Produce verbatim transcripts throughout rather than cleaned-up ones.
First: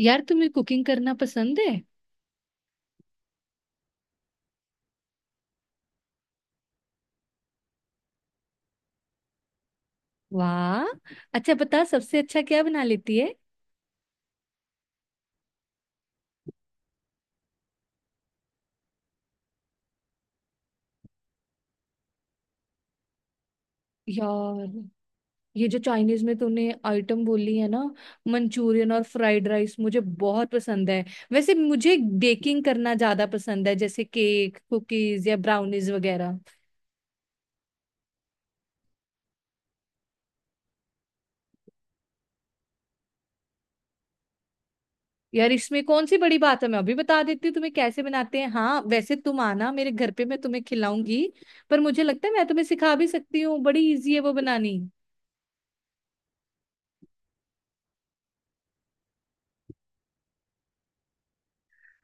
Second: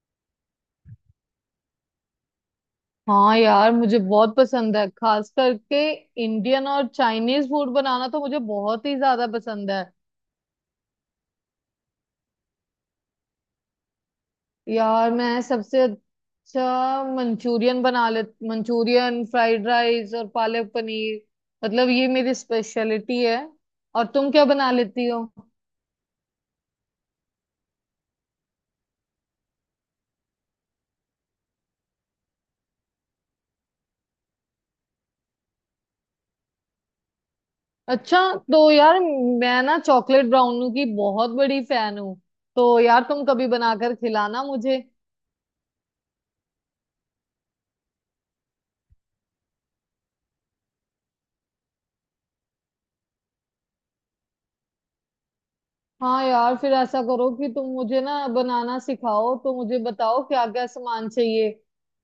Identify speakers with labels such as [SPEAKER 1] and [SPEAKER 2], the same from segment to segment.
[SPEAKER 1] यार तुम्हें कुकिंग करना पसंद है।
[SPEAKER 2] हाँ यार, मुझे बहुत पसंद है, खास करके इंडियन और चाइनीज फूड बनाना तो मुझे बहुत ही ज्यादा पसंद है।
[SPEAKER 1] वाह। अच्छा बता, सबसे अच्छा क्या बना लेती है।
[SPEAKER 2] यार, मैं सबसे अच्छा मंचूरियन बना ले, मंचूरियन फ्राइड राइस और पालक पनीर, मतलब ये मेरी स्पेशलिटी है। और तुम क्या
[SPEAKER 1] यार,
[SPEAKER 2] बना लेती हो?
[SPEAKER 1] ये जो चाइनीज में तूने आइटम बोली है ना, मंचूरियन और फ्राइड राइस मुझे बहुत पसंद है। वैसे मुझे बेकिंग करना ज्यादा पसंद है, जैसे केक, कुकीज या ब्राउनीज वगैरह।
[SPEAKER 2] अच्छा। तो यार, मैं ना चॉकलेट ब्राउनी की बहुत बड़ी फैन हूँ, तो यार तुम कभी बनाकर खिलाना मुझे।
[SPEAKER 1] यार इसमें कौन सी बड़ी बात है, मैं अभी बता देती हूँ तुम्हें कैसे बनाते हैं। हाँ वैसे तुम आना मेरे घर पे, मैं तुम्हें खिलाऊंगी। पर मुझे लगता है मैं तुम्हें सिखा भी सकती हूँ, बड़ी इजी है वो बनानी।
[SPEAKER 2] हाँ यार, फिर ऐसा करो कि तुम मुझे ना बनाना सिखाओ तो मुझे बताओ क्या क्या सामान चाहिए।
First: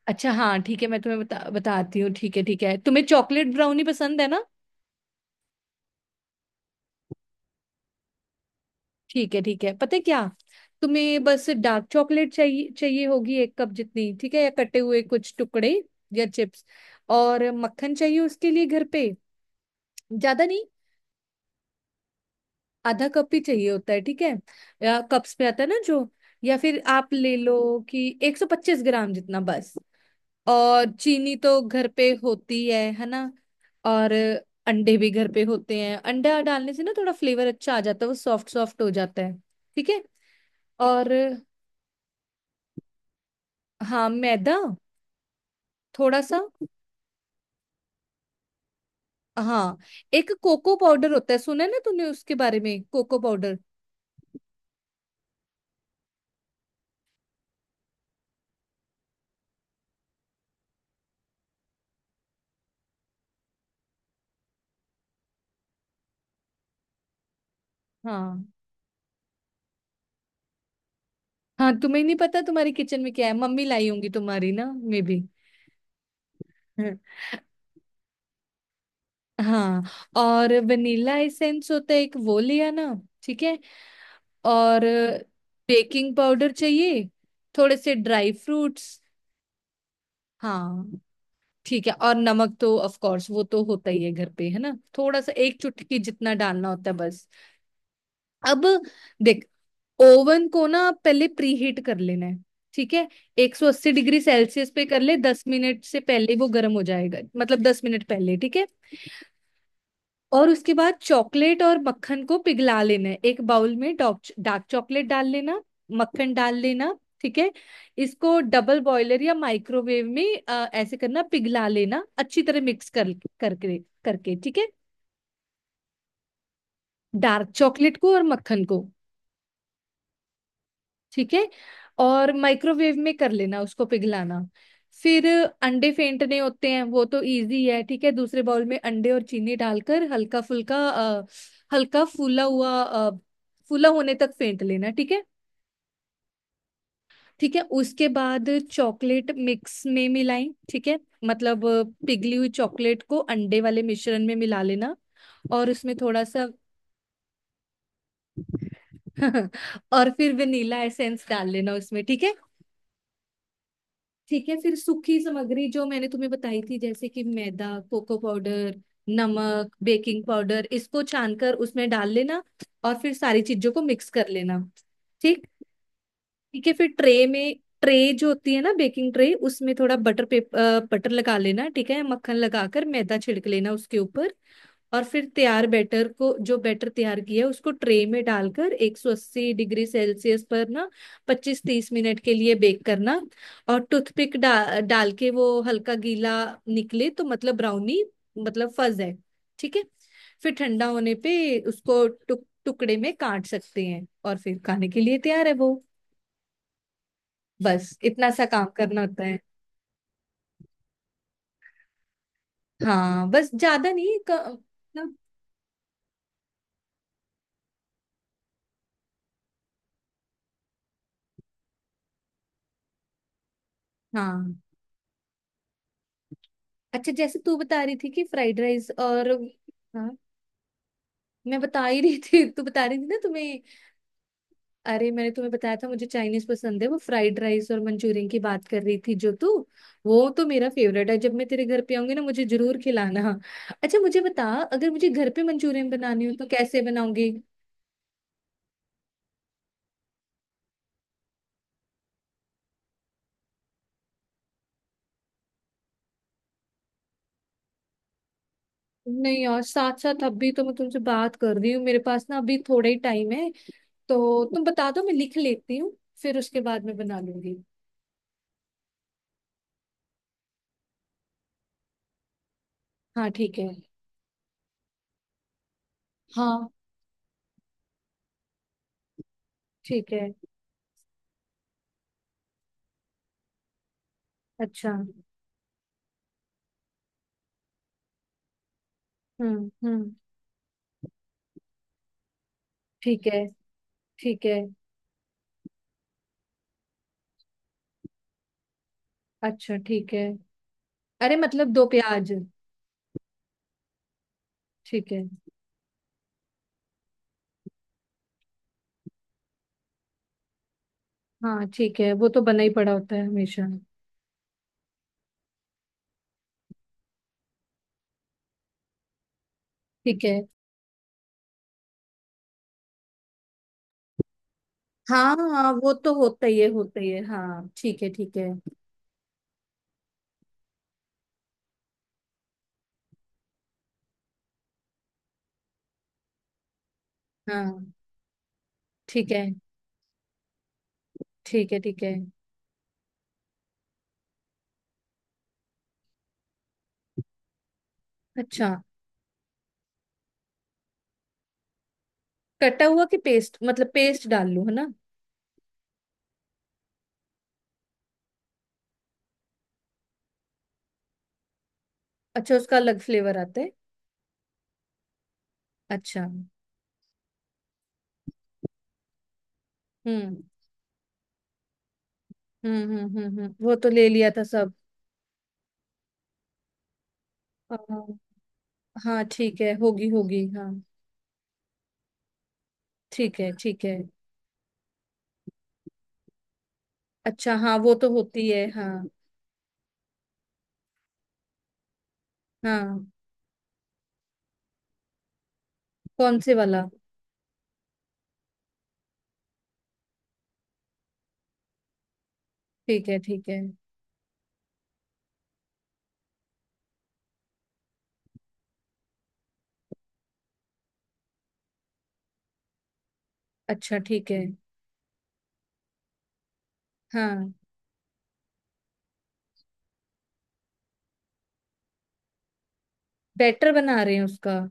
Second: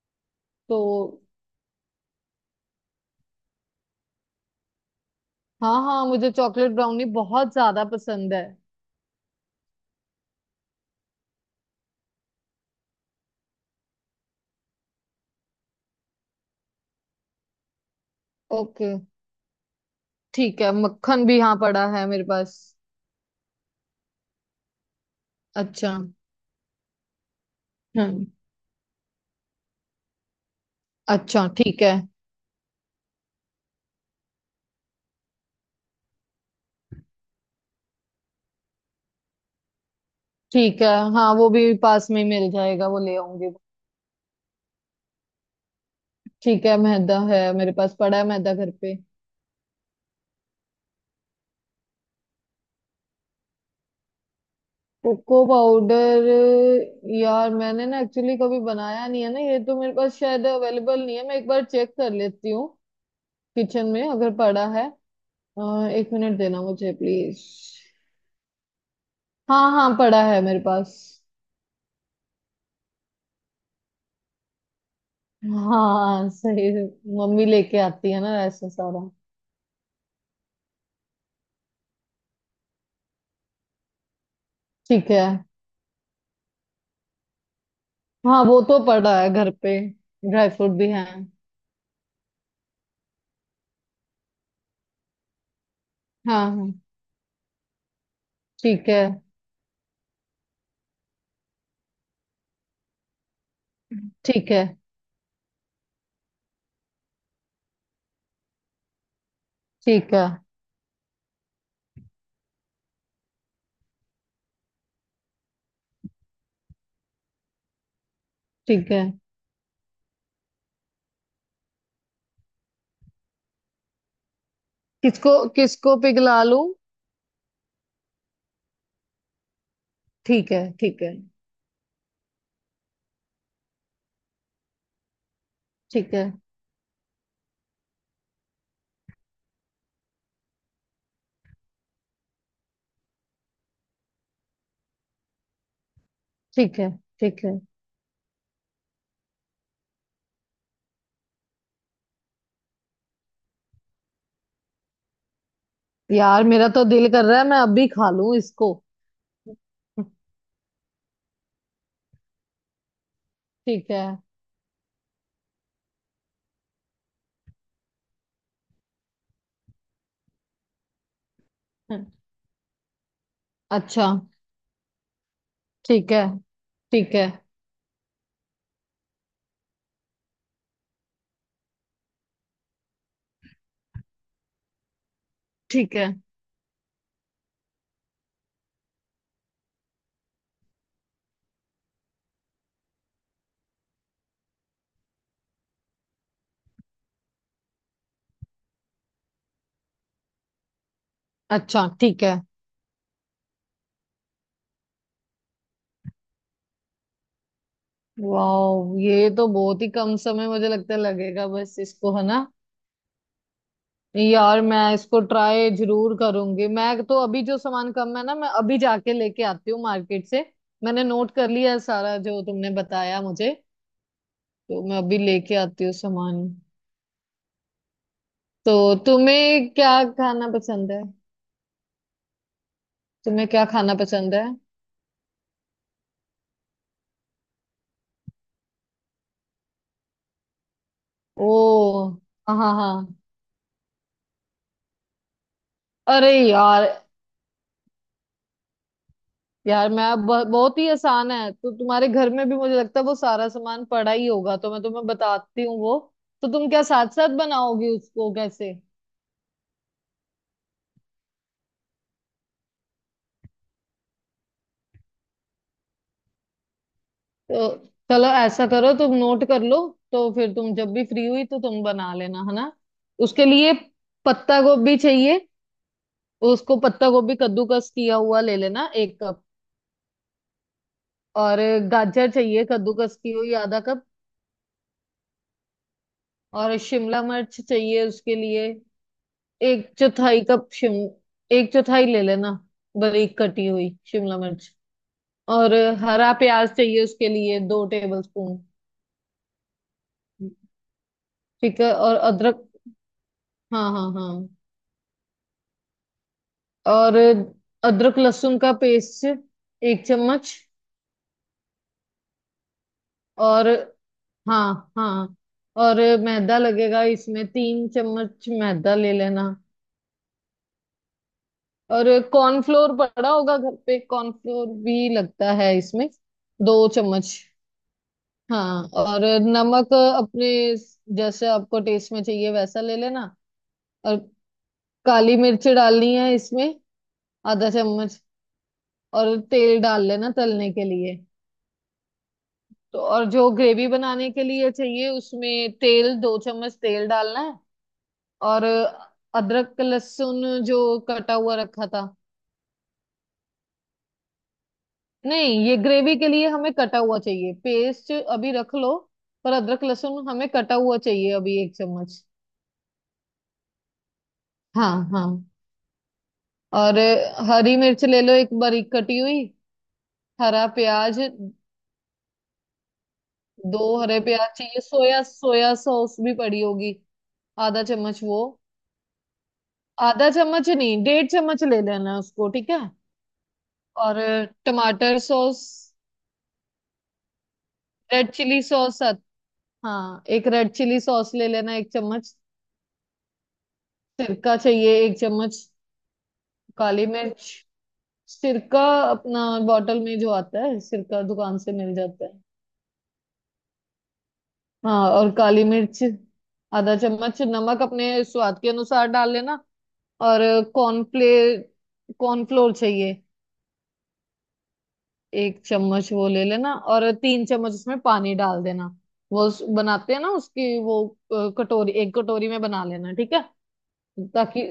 [SPEAKER 1] अच्छा, हाँ, ठीक
[SPEAKER 2] तो
[SPEAKER 1] है, मैं तुम्हें बता बताती हूँ। ठीक है ठीक है, तुम्हें चॉकलेट ब्राउनी पसंद है ना।
[SPEAKER 2] हाँ हाँ, मुझे चॉकलेट ब्राउनी बहुत ज्यादा पसंद है।
[SPEAKER 1] ठीक है ठीक है, पता है क्या, तुम्हें बस डार्क चॉकलेट चाहिए चाहिए होगी, एक कप जितनी। ठीक है, या कटे हुए कुछ टुकड़े या चिप्स। और मक्खन चाहिए उसके लिए घर
[SPEAKER 2] ओके।
[SPEAKER 1] पे, ज्यादा
[SPEAKER 2] ठीक
[SPEAKER 1] नहीं।
[SPEAKER 2] है, मक्खन भी यहाँ पड़ा है मेरे पास।
[SPEAKER 1] आधा कप ही चाहिए होता है, ठीक है। या कप्स में आता है ना
[SPEAKER 2] अच्छा।
[SPEAKER 1] जो, या फिर आप ले लो कि
[SPEAKER 2] हम्म।
[SPEAKER 1] एक सौ पच्चीस ग्राम जितना बस। और चीनी
[SPEAKER 2] अच्छा,
[SPEAKER 1] तो
[SPEAKER 2] ठीक
[SPEAKER 1] घर
[SPEAKER 2] है।
[SPEAKER 1] पे होती है है ना। और अंडे भी घर पे होते हैं, अंडा डालने से ना थोड़ा फ्लेवर अच्छा आ जाता है, वो सॉफ्ट सॉफ्ट हो जाता है। ठीक है।
[SPEAKER 2] ठीक है।
[SPEAKER 1] और,
[SPEAKER 2] हाँ, वो भी पास में ही मिल जाएगा, वो ले आऊंगी।
[SPEAKER 1] हाँ, मैदा, थोड़ा सा।
[SPEAKER 2] ठीक है, मैदा है मेरे पास, पड़ा है मैदा घर पे।
[SPEAKER 1] हाँ, एक कोको पाउडर होता है, सुना है ना तूने उसके बारे में, कोको पाउडर।
[SPEAKER 2] Cocoa powder? यार, मैंने ना एक्चुअली कभी बनाया नहीं है ना, ये तो मेरे पास शायद अवेलेबल नहीं है, मैं एक बार चेक कर लेती हूँ किचन में अगर पड़ा है। अ, एक मिनट देना मुझे प्लीज।
[SPEAKER 1] हाँ
[SPEAKER 2] हाँ हाँ, पड़ा है मेरे पास।
[SPEAKER 1] हाँ, तुम्हें नहीं पता तुम्हारी किचन में क्या है, मम्मी लाई होंगी तुम्हारी ना, मे बी।
[SPEAKER 2] हाँ सही, मम्मी लेके आती है ना ऐसा सारा।
[SPEAKER 1] हाँ, और वनीला एसेंस होता है एक, वो ले आना। ठीक है। और
[SPEAKER 2] ठीक है।
[SPEAKER 1] बेकिंग पाउडर चाहिए, थोड़े से ड्राई
[SPEAKER 2] हाँ वो तो
[SPEAKER 1] फ्रूट्स।
[SPEAKER 2] पड़ा है घर पे, ड्राई फ्रूट भी
[SPEAKER 1] हाँ
[SPEAKER 2] है।
[SPEAKER 1] ठीक है, और नमक तो ऑफ कोर्स वो तो होता ही है घर पे, है ना। थोड़ा सा, एक चुटकी जितना
[SPEAKER 2] हाँ
[SPEAKER 1] डालना
[SPEAKER 2] हाँ।
[SPEAKER 1] होता है बस। अब
[SPEAKER 2] ठीक है।
[SPEAKER 1] देख, ओवन को ना पहले प्रीहीट कर लेना है। ठीक है। एक सौ अस्सी डिग्री
[SPEAKER 2] ठीक है।
[SPEAKER 1] सेल्सियस पे कर ले, दस मिनट से पहले वो गर्म हो जाएगा, मतलब दस मिनट पहले। ठीक है।
[SPEAKER 2] ठीक है।
[SPEAKER 1] और उसके बाद चॉकलेट और मक्खन को पिघला लेना है। एक बाउल में डॉक- डार्क चॉकलेट डाल लेना, मक्खन डाल लेना। ठीक है। इसको डबल
[SPEAKER 2] ठीक है।
[SPEAKER 1] बॉयलर या माइक्रोवेव में अ, ऐसे करना, पिघला लेना, अच्छी तरह मिक्स कर करके करके। ठीक है।
[SPEAKER 2] किसको, किसको पिघला लूं?
[SPEAKER 1] डार्क चॉकलेट को और मक्खन को।
[SPEAKER 2] ठीक है। ठीक है।
[SPEAKER 1] ठीक है। और माइक्रोवेव में कर लेना उसको पिघलाना। फिर अंडे
[SPEAKER 2] ठीक है।
[SPEAKER 1] फेंटने होते हैं, वो तो इजी है। ठीक है। दूसरे बाउल में अंडे और चीनी डालकर हल्का फुल्का अ, हल्का फूला हुआ अ, फूला होने तक फेंट लेना। ठीक है
[SPEAKER 2] ठीक है। ठीक है।
[SPEAKER 1] ठीक है। उसके बाद चॉकलेट मिक्स में मिलाई। ठीक है। मतलब अ, पिघली हुई चॉकलेट को अंडे वाले मिश्रण में मिला लेना। और उसमें थोड़ा
[SPEAKER 2] यार,
[SPEAKER 1] सा
[SPEAKER 2] मेरा तो दिल कर रहा है मैं अभी खा लूं इसको।
[SPEAKER 1] और फिर वेनिला एसेंस डाल लेना उसमें। ठीक है
[SPEAKER 2] ठीक है।
[SPEAKER 1] ठीक है। फिर सूखी सामग्री जो मैंने तुम्हें बताई थी, जैसे कि मैदा, कोको पाउडर, नमक, बेकिंग पाउडर, इसको छानकर उसमें डाल लेना। और फिर सारी चीजों को
[SPEAKER 2] अच्छा,
[SPEAKER 1] मिक्स कर लेना। ठीक,
[SPEAKER 2] ठीक है।
[SPEAKER 1] ठीक है। फिर
[SPEAKER 2] ठीक
[SPEAKER 1] ट्रे
[SPEAKER 2] है।
[SPEAKER 1] में, ट्रे जो होती है ना बेकिंग ट्रे, उसमें थोड़ा बटर पेपर, बटर लगा लेना। ठीक है। मक्खन लगाकर मैदा छिड़क लेना उसके ऊपर। और फिर तैयार
[SPEAKER 2] ठीक है।
[SPEAKER 1] बैटर को, जो बैटर तैयार किया है, उसको ट्रे में डालकर एक सौ अस्सी डिग्री सेल्सियस पर ना पच्चीस तीस मिनट के लिए बेक करना। और टूथपिक डा, डाल के वो हल्का गीला निकले तो मतलब ब्राउनी, मतलब फज है। ठीक है। फिर ठंडा होने पे
[SPEAKER 2] अच्छा,
[SPEAKER 1] उसको
[SPEAKER 2] ठीक है।
[SPEAKER 1] टुक, टुकड़े में काट सकते हैं, और फिर खाने के लिए तैयार है वो। बस इतना सा काम
[SPEAKER 2] वाह,
[SPEAKER 1] करना होता
[SPEAKER 2] ये
[SPEAKER 1] है।
[SPEAKER 2] तो बहुत ही कम समय मुझे लगता है लगेगा बस इसको, है ना?
[SPEAKER 1] हाँ बस ज्यादा नहीं क-
[SPEAKER 2] यार, मैं
[SPEAKER 1] मतलब।
[SPEAKER 2] इसको ट्राई जरूर करूंगी, मैं तो अभी जो सामान कम है ना, मैं अभी जाके लेके आती हूँ मार्केट से। मैंने नोट कर लिया है सारा जो तुमने बताया मुझे।
[SPEAKER 1] हाँ।
[SPEAKER 2] तो मैं अभी लेके आती हूँ सामान।
[SPEAKER 1] अच्छा, जैसे तू बता रही थी कि फ्राइड राइस
[SPEAKER 2] तो
[SPEAKER 1] और।
[SPEAKER 2] तुम्हें क्या
[SPEAKER 1] हाँ।
[SPEAKER 2] खाना पसंद है?
[SPEAKER 1] मैं बता ही रही थी, तू बता रही थी ना
[SPEAKER 2] तुम्हें
[SPEAKER 1] तुम्हें।
[SPEAKER 2] क्या खाना पसंद है?
[SPEAKER 1] अरे, मैंने तुम्हें बताया था मुझे चाइनीज पसंद है, वो फ्राइड राइस और मंचूरियन की बात कर रही थी जो तू। वो तो मेरा फेवरेट है, जब मैं तेरे घर पे
[SPEAKER 2] ओ,
[SPEAKER 1] आऊंगी ना मुझे
[SPEAKER 2] हाँ हाँ
[SPEAKER 1] जरूर
[SPEAKER 2] हाँ।
[SPEAKER 1] खिलाना। अच्छा मुझे बता, अगर मुझे घर पे मंचूरियन बनानी
[SPEAKER 2] अरे
[SPEAKER 1] हो तो कैसे
[SPEAKER 2] यार,
[SPEAKER 1] बनाऊंगी।
[SPEAKER 2] यार मैं अब ब- बहुत ही आसान है, तो तुम्हारे घर में भी मुझे लगता है वो सारा सामान पड़ा ही होगा, तो मैं तुम्हें बताती हूँ वो। तो तुम क्या साथ साथ बनाओगी उसको, कैसे?
[SPEAKER 1] नहीं यार, साथ साथ अभी तो मैं तुमसे बात कर रही हूँ, मेरे पास ना अभी थोड़ा ही टाइम है। तो तुम बता दो, मैं लिख लेती हूँ, फिर उसके बाद में बना लूंगी।
[SPEAKER 2] तो चलो ऐसा करो, तुम नोट कर लो, तो फिर तुम जब भी फ्री हुई तो तुम बना लेना, है ना?
[SPEAKER 1] हाँ
[SPEAKER 2] उसके
[SPEAKER 1] ठीक है।
[SPEAKER 2] लिए पत्ता गोभी चाहिए।
[SPEAKER 1] हाँ
[SPEAKER 2] उसको पत्ता गोभी कद्दूकस किया हुआ ले लेना, एक कप।
[SPEAKER 1] ठीक है।
[SPEAKER 2] और गाजर चाहिए कद्दूकस की हुई, आधा कप।
[SPEAKER 1] अच्छा।
[SPEAKER 2] और शिमला मिर्च चाहिए उसके लिए,
[SPEAKER 1] हम्म
[SPEAKER 2] एक
[SPEAKER 1] हम्म।
[SPEAKER 2] चौथाई कप शिम एक चौथाई ले लेना,
[SPEAKER 1] ठीक
[SPEAKER 2] बारीक
[SPEAKER 1] है
[SPEAKER 2] कटी हुई शिमला
[SPEAKER 1] ठीक है।
[SPEAKER 2] मिर्च। और हरा प्याज चाहिए उसके लिए, दो टेबल स्पून।
[SPEAKER 1] अच्छा ठीक है। अरे मतलब
[SPEAKER 2] ठीक
[SPEAKER 1] दो
[SPEAKER 2] है, और
[SPEAKER 1] प्याज।
[SPEAKER 2] अदरक। हाँ हाँ हाँ।
[SPEAKER 1] ठीक है।
[SPEAKER 2] और अदरक लहसुन का पेस्ट, एक चम्मच।
[SPEAKER 1] हाँ ठीक है, वो तो बना ही पड़ा होता है हमेशा।
[SPEAKER 2] और हाँ हाँ। और मैदा लगेगा इसमें, तीन चम्मच मैदा ले लेना।
[SPEAKER 1] ठीक है।
[SPEAKER 2] और कॉर्नफ्लोर पड़ा होगा घर पे, कॉर्नफ्लोर भी
[SPEAKER 1] हाँ
[SPEAKER 2] लगता
[SPEAKER 1] हाँ,
[SPEAKER 2] है
[SPEAKER 1] वो
[SPEAKER 2] इसमें,
[SPEAKER 1] तो होता ही है
[SPEAKER 2] दो
[SPEAKER 1] होता ही है,
[SPEAKER 2] चम्मच
[SPEAKER 1] हाँ ठीक है ठीक है।
[SPEAKER 2] हाँ, और नमक अपने जैसे आपको टेस्ट में चाहिए वैसा ले लेना। और काली मिर्च डालनी है इसमें, आधा
[SPEAKER 1] हाँ
[SPEAKER 2] चम्मच।
[SPEAKER 1] ठीक
[SPEAKER 2] और
[SPEAKER 1] है
[SPEAKER 2] तेल डाल लेना तलने के लिए।
[SPEAKER 1] ठीक है। ठीक है।
[SPEAKER 2] तो और जो ग्रेवी बनाने के लिए चाहिए उसमें तेल, दो चम्मच तेल डालना है। और
[SPEAKER 1] अच्छा,
[SPEAKER 2] अदरक लहसुन जो कटा हुआ रखा था।
[SPEAKER 1] कटा हुआ कि पेस्ट, मतलब पेस्ट डाल लूं, है ना।
[SPEAKER 2] नहीं, ये ग्रेवी के लिए हमें कटा हुआ चाहिए, पेस्ट अभी रख लो। पर अदरक लहसुन हमें कटा हुआ चाहिए अभी, एक चम्मच।
[SPEAKER 1] अच्छा, उसका अलग फ्लेवर आता है।
[SPEAKER 2] हाँ हाँ।
[SPEAKER 1] अच्छा।
[SPEAKER 2] और अ, हरी मिर्च ले लो, एक बारीक कटी हुई।
[SPEAKER 1] हम्म
[SPEAKER 2] हरा प्याज,
[SPEAKER 1] हम्म हम्म हम्म हम्म। वो
[SPEAKER 2] दो
[SPEAKER 1] तो ले
[SPEAKER 2] हरे
[SPEAKER 1] लिया था
[SPEAKER 2] प्याज
[SPEAKER 1] सब।
[SPEAKER 2] चाहिए। सोया सोया सॉस भी पड़ी होगी,
[SPEAKER 1] अ,
[SPEAKER 2] आधा चम्मच वो।
[SPEAKER 1] हाँ ठीक है, होगी
[SPEAKER 2] आधा
[SPEAKER 1] होगी,
[SPEAKER 2] चम्मच
[SPEAKER 1] हाँ।
[SPEAKER 2] नहीं, डेढ़ चम्मच ले लेना उसको, ठीक है।
[SPEAKER 1] ठीक है ठीक है।
[SPEAKER 2] और अ, टमाटर सॉस,
[SPEAKER 1] अच्छा हाँ, वो तो
[SPEAKER 2] रेड
[SPEAKER 1] होती
[SPEAKER 2] चिली
[SPEAKER 1] है,
[SPEAKER 2] सॉस।
[SPEAKER 1] हाँ।
[SPEAKER 2] हाँ, एक रेड चिली सॉस ले लेना, एक चम्मच।
[SPEAKER 1] हाँ।
[SPEAKER 2] सिरका चाहिए, एक चम्मच।
[SPEAKER 1] कौन से वाला।
[SPEAKER 2] काली मिर्च। सिरका, अपना बॉटल में जो आता है सिरका, दुकान से मिल जाता है।
[SPEAKER 1] ठीक है ठीक है।
[SPEAKER 2] हाँ और काली मिर्च, आधा चम्मच। नमक अपने स्वाद के अनुसार डाल लेना। और कॉर्नफ्ले कॉर्नफ्लोर चाहिए,
[SPEAKER 1] अच्छा ठीक है।
[SPEAKER 2] एक चम्मच वो ले लेना और तीन
[SPEAKER 1] हाँ।
[SPEAKER 2] चम्मच उसमें पानी डाल देना। वो उस- बनाते हैं ना उसकी वो, अ, कटोरी, एक कटोरी में बना लेना, ठीक है?
[SPEAKER 1] बैटर बना रहे हैं उसका।
[SPEAKER 2] ताकि,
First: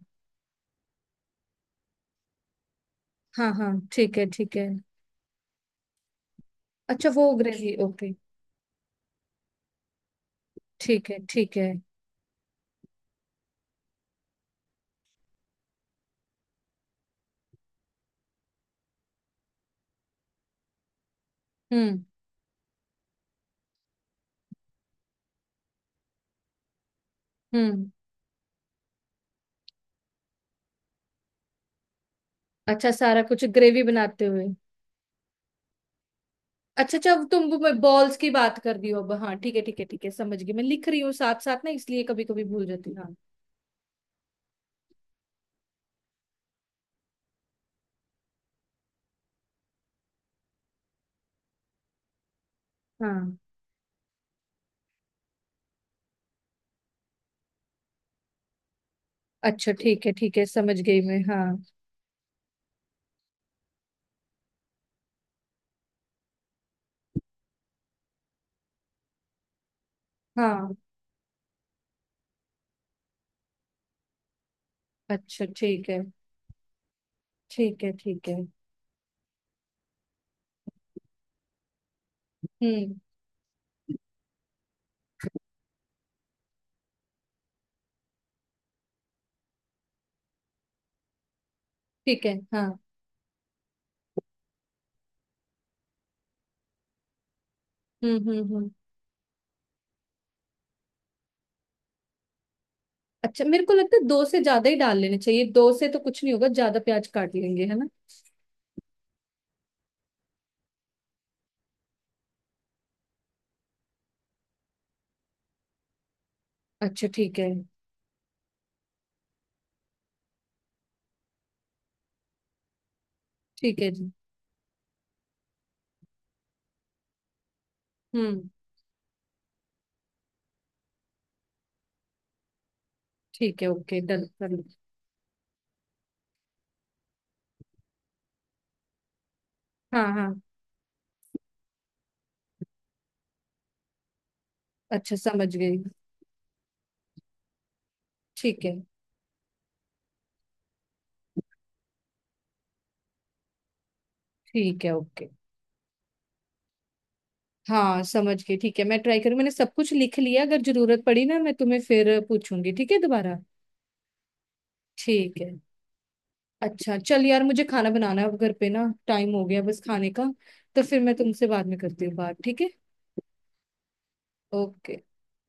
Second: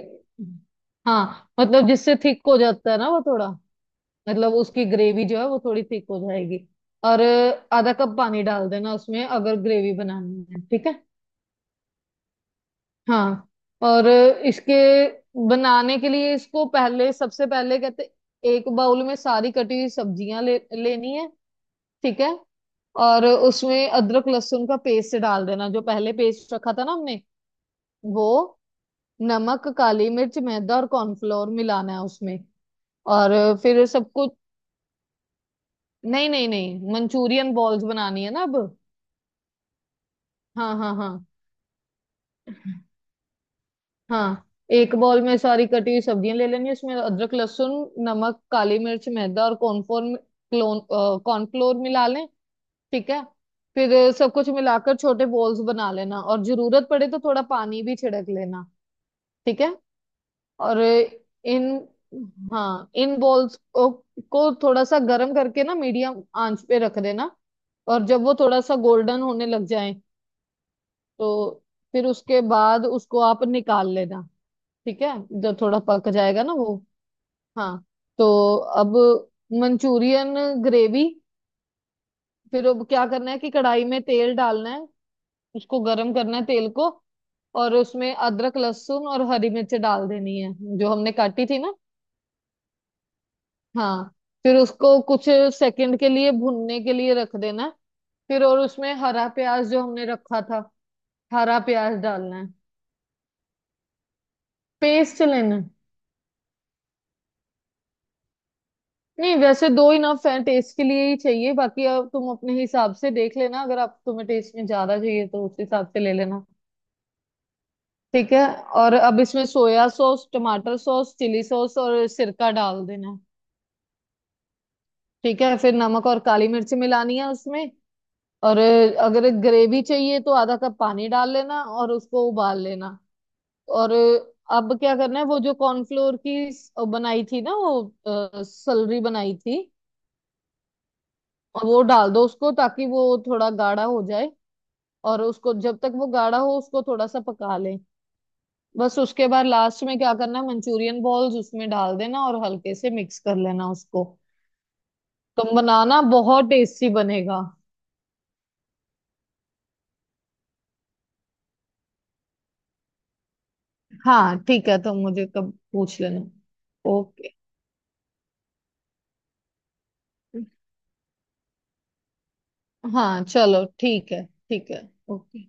[SPEAKER 2] हाँ, मतलब जिससे थिक हो जाता है ना वो थोड़ा,
[SPEAKER 1] हाँ हाँ ठीक है
[SPEAKER 2] मतलब
[SPEAKER 1] ठीक है।
[SPEAKER 2] उसकी ग्रेवी जो है वो थोड़ी थिक हो जाएगी।
[SPEAKER 1] अच्छा,
[SPEAKER 2] और
[SPEAKER 1] वो
[SPEAKER 2] अ,
[SPEAKER 1] ग्रेवी,
[SPEAKER 2] आधा
[SPEAKER 1] ओके।
[SPEAKER 2] कप पानी डाल देना उसमें अगर ग्रेवी बनानी है, ठीक है?
[SPEAKER 1] ठीक है ठीक है।
[SPEAKER 2] हाँ। और इसके बनाने के लिए इसको पहले, सबसे पहले कहते, एक बाउल में सारी कटी हुई सब्जियां ले लेनी है,
[SPEAKER 1] हम्म
[SPEAKER 2] ठीक है? और उसमें अदरक लहसुन का पेस्ट डाल देना, जो पहले पेस्ट रखा था ना हमने
[SPEAKER 1] हम्म।
[SPEAKER 2] वो। नमक, काली मिर्च, मैदा और कॉर्नफ्लोर मिलाना है उसमें।
[SPEAKER 1] अच्छा, सारा
[SPEAKER 2] और
[SPEAKER 1] कुछ ग्रेवी
[SPEAKER 2] फिर सब
[SPEAKER 1] बनाते
[SPEAKER 2] कुछ,
[SPEAKER 1] हुए।
[SPEAKER 2] नहीं नहीं नहीं,
[SPEAKER 1] अच्छा अच्छा, अब तुम
[SPEAKER 2] मंचूरियन बॉल्स
[SPEAKER 1] बॉल्स
[SPEAKER 2] बनानी
[SPEAKER 1] की
[SPEAKER 2] है ना अब।
[SPEAKER 1] बात कर रही हो अब, हाँ। ठीक है ठीक है ठीक है, समझ गई मैं,
[SPEAKER 2] हाँ
[SPEAKER 1] लिख
[SPEAKER 2] हाँ
[SPEAKER 1] रही
[SPEAKER 2] हाँ।
[SPEAKER 1] हूँ साथ साथ ना इसलिए, कभी कभी भूल जाती हूँ, हाँ।
[SPEAKER 2] हाँ। एक बॉल में सारी कटी हुई सब्जियां ले लेनी, उसमें अदरक लहसुन, नमक, काली मिर्च, मैदा और कॉर्नफ्लोर, क्लोन कॉर्नफ्लोर मिला लें, ठीक है।
[SPEAKER 1] हाँ।
[SPEAKER 2] फिर अ, सब कुछ मिलाकर छोटे बॉल्स बना लेना, और जरूरत पड़े तो थोड़ा पानी भी छिड़क लेना। ठीक है।
[SPEAKER 1] अच्छा ठीक है ठीक है,
[SPEAKER 2] और
[SPEAKER 1] समझ गई
[SPEAKER 2] अ,
[SPEAKER 1] मैं, हाँ।
[SPEAKER 2] इन हाँ इन बॉल्स को, को थोड़ा सा गर्म करके ना मीडियम आंच पे रख देना। और जब वो थोड़ा सा गोल्डन होने लग जाए,
[SPEAKER 1] हाँ।
[SPEAKER 2] तो फिर उसके बाद उसको आप निकाल लेना, ठीक है?
[SPEAKER 1] अच्छा
[SPEAKER 2] जब थोड़ा
[SPEAKER 1] ठीक है
[SPEAKER 2] पक जाएगा ना वो। हाँ।
[SPEAKER 1] ठीक है ठीक
[SPEAKER 2] तो
[SPEAKER 1] है।
[SPEAKER 2] अब मंचूरियन ग्रेवी, फिर अब
[SPEAKER 1] हम्म।
[SPEAKER 2] क्या करना है कि कढ़ाई में तेल डालना है, उसको गर्म करना है तेल को। और उसमें अदरक लहसुन और हरी मिर्च डाल देनी है, जो हमने काटी थी ना।
[SPEAKER 1] ठीक है। हाँ।
[SPEAKER 2] हाँ। फिर उसको कुछ सेकंड के लिए भुनने के लिए रख देना है।
[SPEAKER 1] हम्म
[SPEAKER 2] फिर
[SPEAKER 1] हम्म
[SPEAKER 2] और
[SPEAKER 1] हम्म।
[SPEAKER 2] उसमें हरा प्याज जो हमने रखा था, हरा प्याज डालना है।
[SPEAKER 1] अच्छा मेरे को लगता है दो से ज्यादा ही डाल लेने
[SPEAKER 2] पेस्ट
[SPEAKER 1] चाहिए,
[SPEAKER 2] लेना है।
[SPEAKER 1] दो से तो कुछ नहीं होगा, ज्यादा प्याज काट लेंगे, है ना।
[SPEAKER 2] नहीं, वैसे दो इनफ है, टेस्ट के लिए ही चाहिए, बाकी अब तुम अपने हिसाब से देख लेना, अगर आप तुम्हें टेस्ट में ज्यादा चाहिए तो उस हिसाब से ले लेना,
[SPEAKER 1] अच्छा ठीक है।
[SPEAKER 2] ठीक है। और अब इसमें सोया सॉस, टमाटर सॉस, चिली सॉस और सिरका डाल देना।
[SPEAKER 1] ठीक है जी।
[SPEAKER 2] ठीक है, फिर नमक और काली मिर्च मिलानी है उसमें।
[SPEAKER 1] हम्म।
[SPEAKER 2] और अ, अगर ग्रेवी चाहिए तो आधा कप पानी डाल लेना और उसको उबाल लेना।
[SPEAKER 1] ठीक है,
[SPEAKER 2] और
[SPEAKER 1] ओके डन कर
[SPEAKER 2] अ,
[SPEAKER 1] लो।
[SPEAKER 2] अब क्या करना है, वो जो कॉर्नफ्लोर की स- बनाई थी ना वो सलरी बनाई थी,
[SPEAKER 1] हाँ हाँ।
[SPEAKER 2] और वो डाल दो उसको ताकि वो थोड़ा गाढ़ा हो जाए।
[SPEAKER 1] अच्छा
[SPEAKER 2] और उसको
[SPEAKER 1] समझ गई,
[SPEAKER 2] जब तक वो गाढ़ा हो उसको थोड़ा सा पका लें।
[SPEAKER 1] ठीक है
[SPEAKER 2] बस उसके बाद लास्ट में क्या करना है, मंचूरियन बॉल्स उसमें डाल देना और हल्के से मिक्स कर लेना उसको।
[SPEAKER 1] ठीक है, ओके।
[SPEAKER 2] तुम बनाना, बहुत टेस्टी बनेगा।
[SPEAKER 1] हाँ समझ गई ठीक है, मैं ट्राई करूँ, मैंने सब कुछ लिख लिया, अगर जरूरत पड़ी ना मैं तुम्हें फिर पूछूंगी, ठीक है, दोबारा।
[SPEAKER 2] हाँ ठीक है, तुम मुझे
[SPEAKER 1] ठीक है।
[SPEAKER 2] कब पूछ लेना।
[SPEAKER 1] अच्छा चल
[SPEAKER 2] ओके।
[SPEAKER 1] यार, मुझे खाना बनाना है अब घर पे ना, टाइम हो गया बस खाने का। तो फिर मैं तुमसे बाद में करती हूँ बात, ठीक है।
[SPEAKER 2] हाँ चलो ठीक है, ठीक है।
[SPEAKER 1] ओके।
[SPEAKER 2] ओके।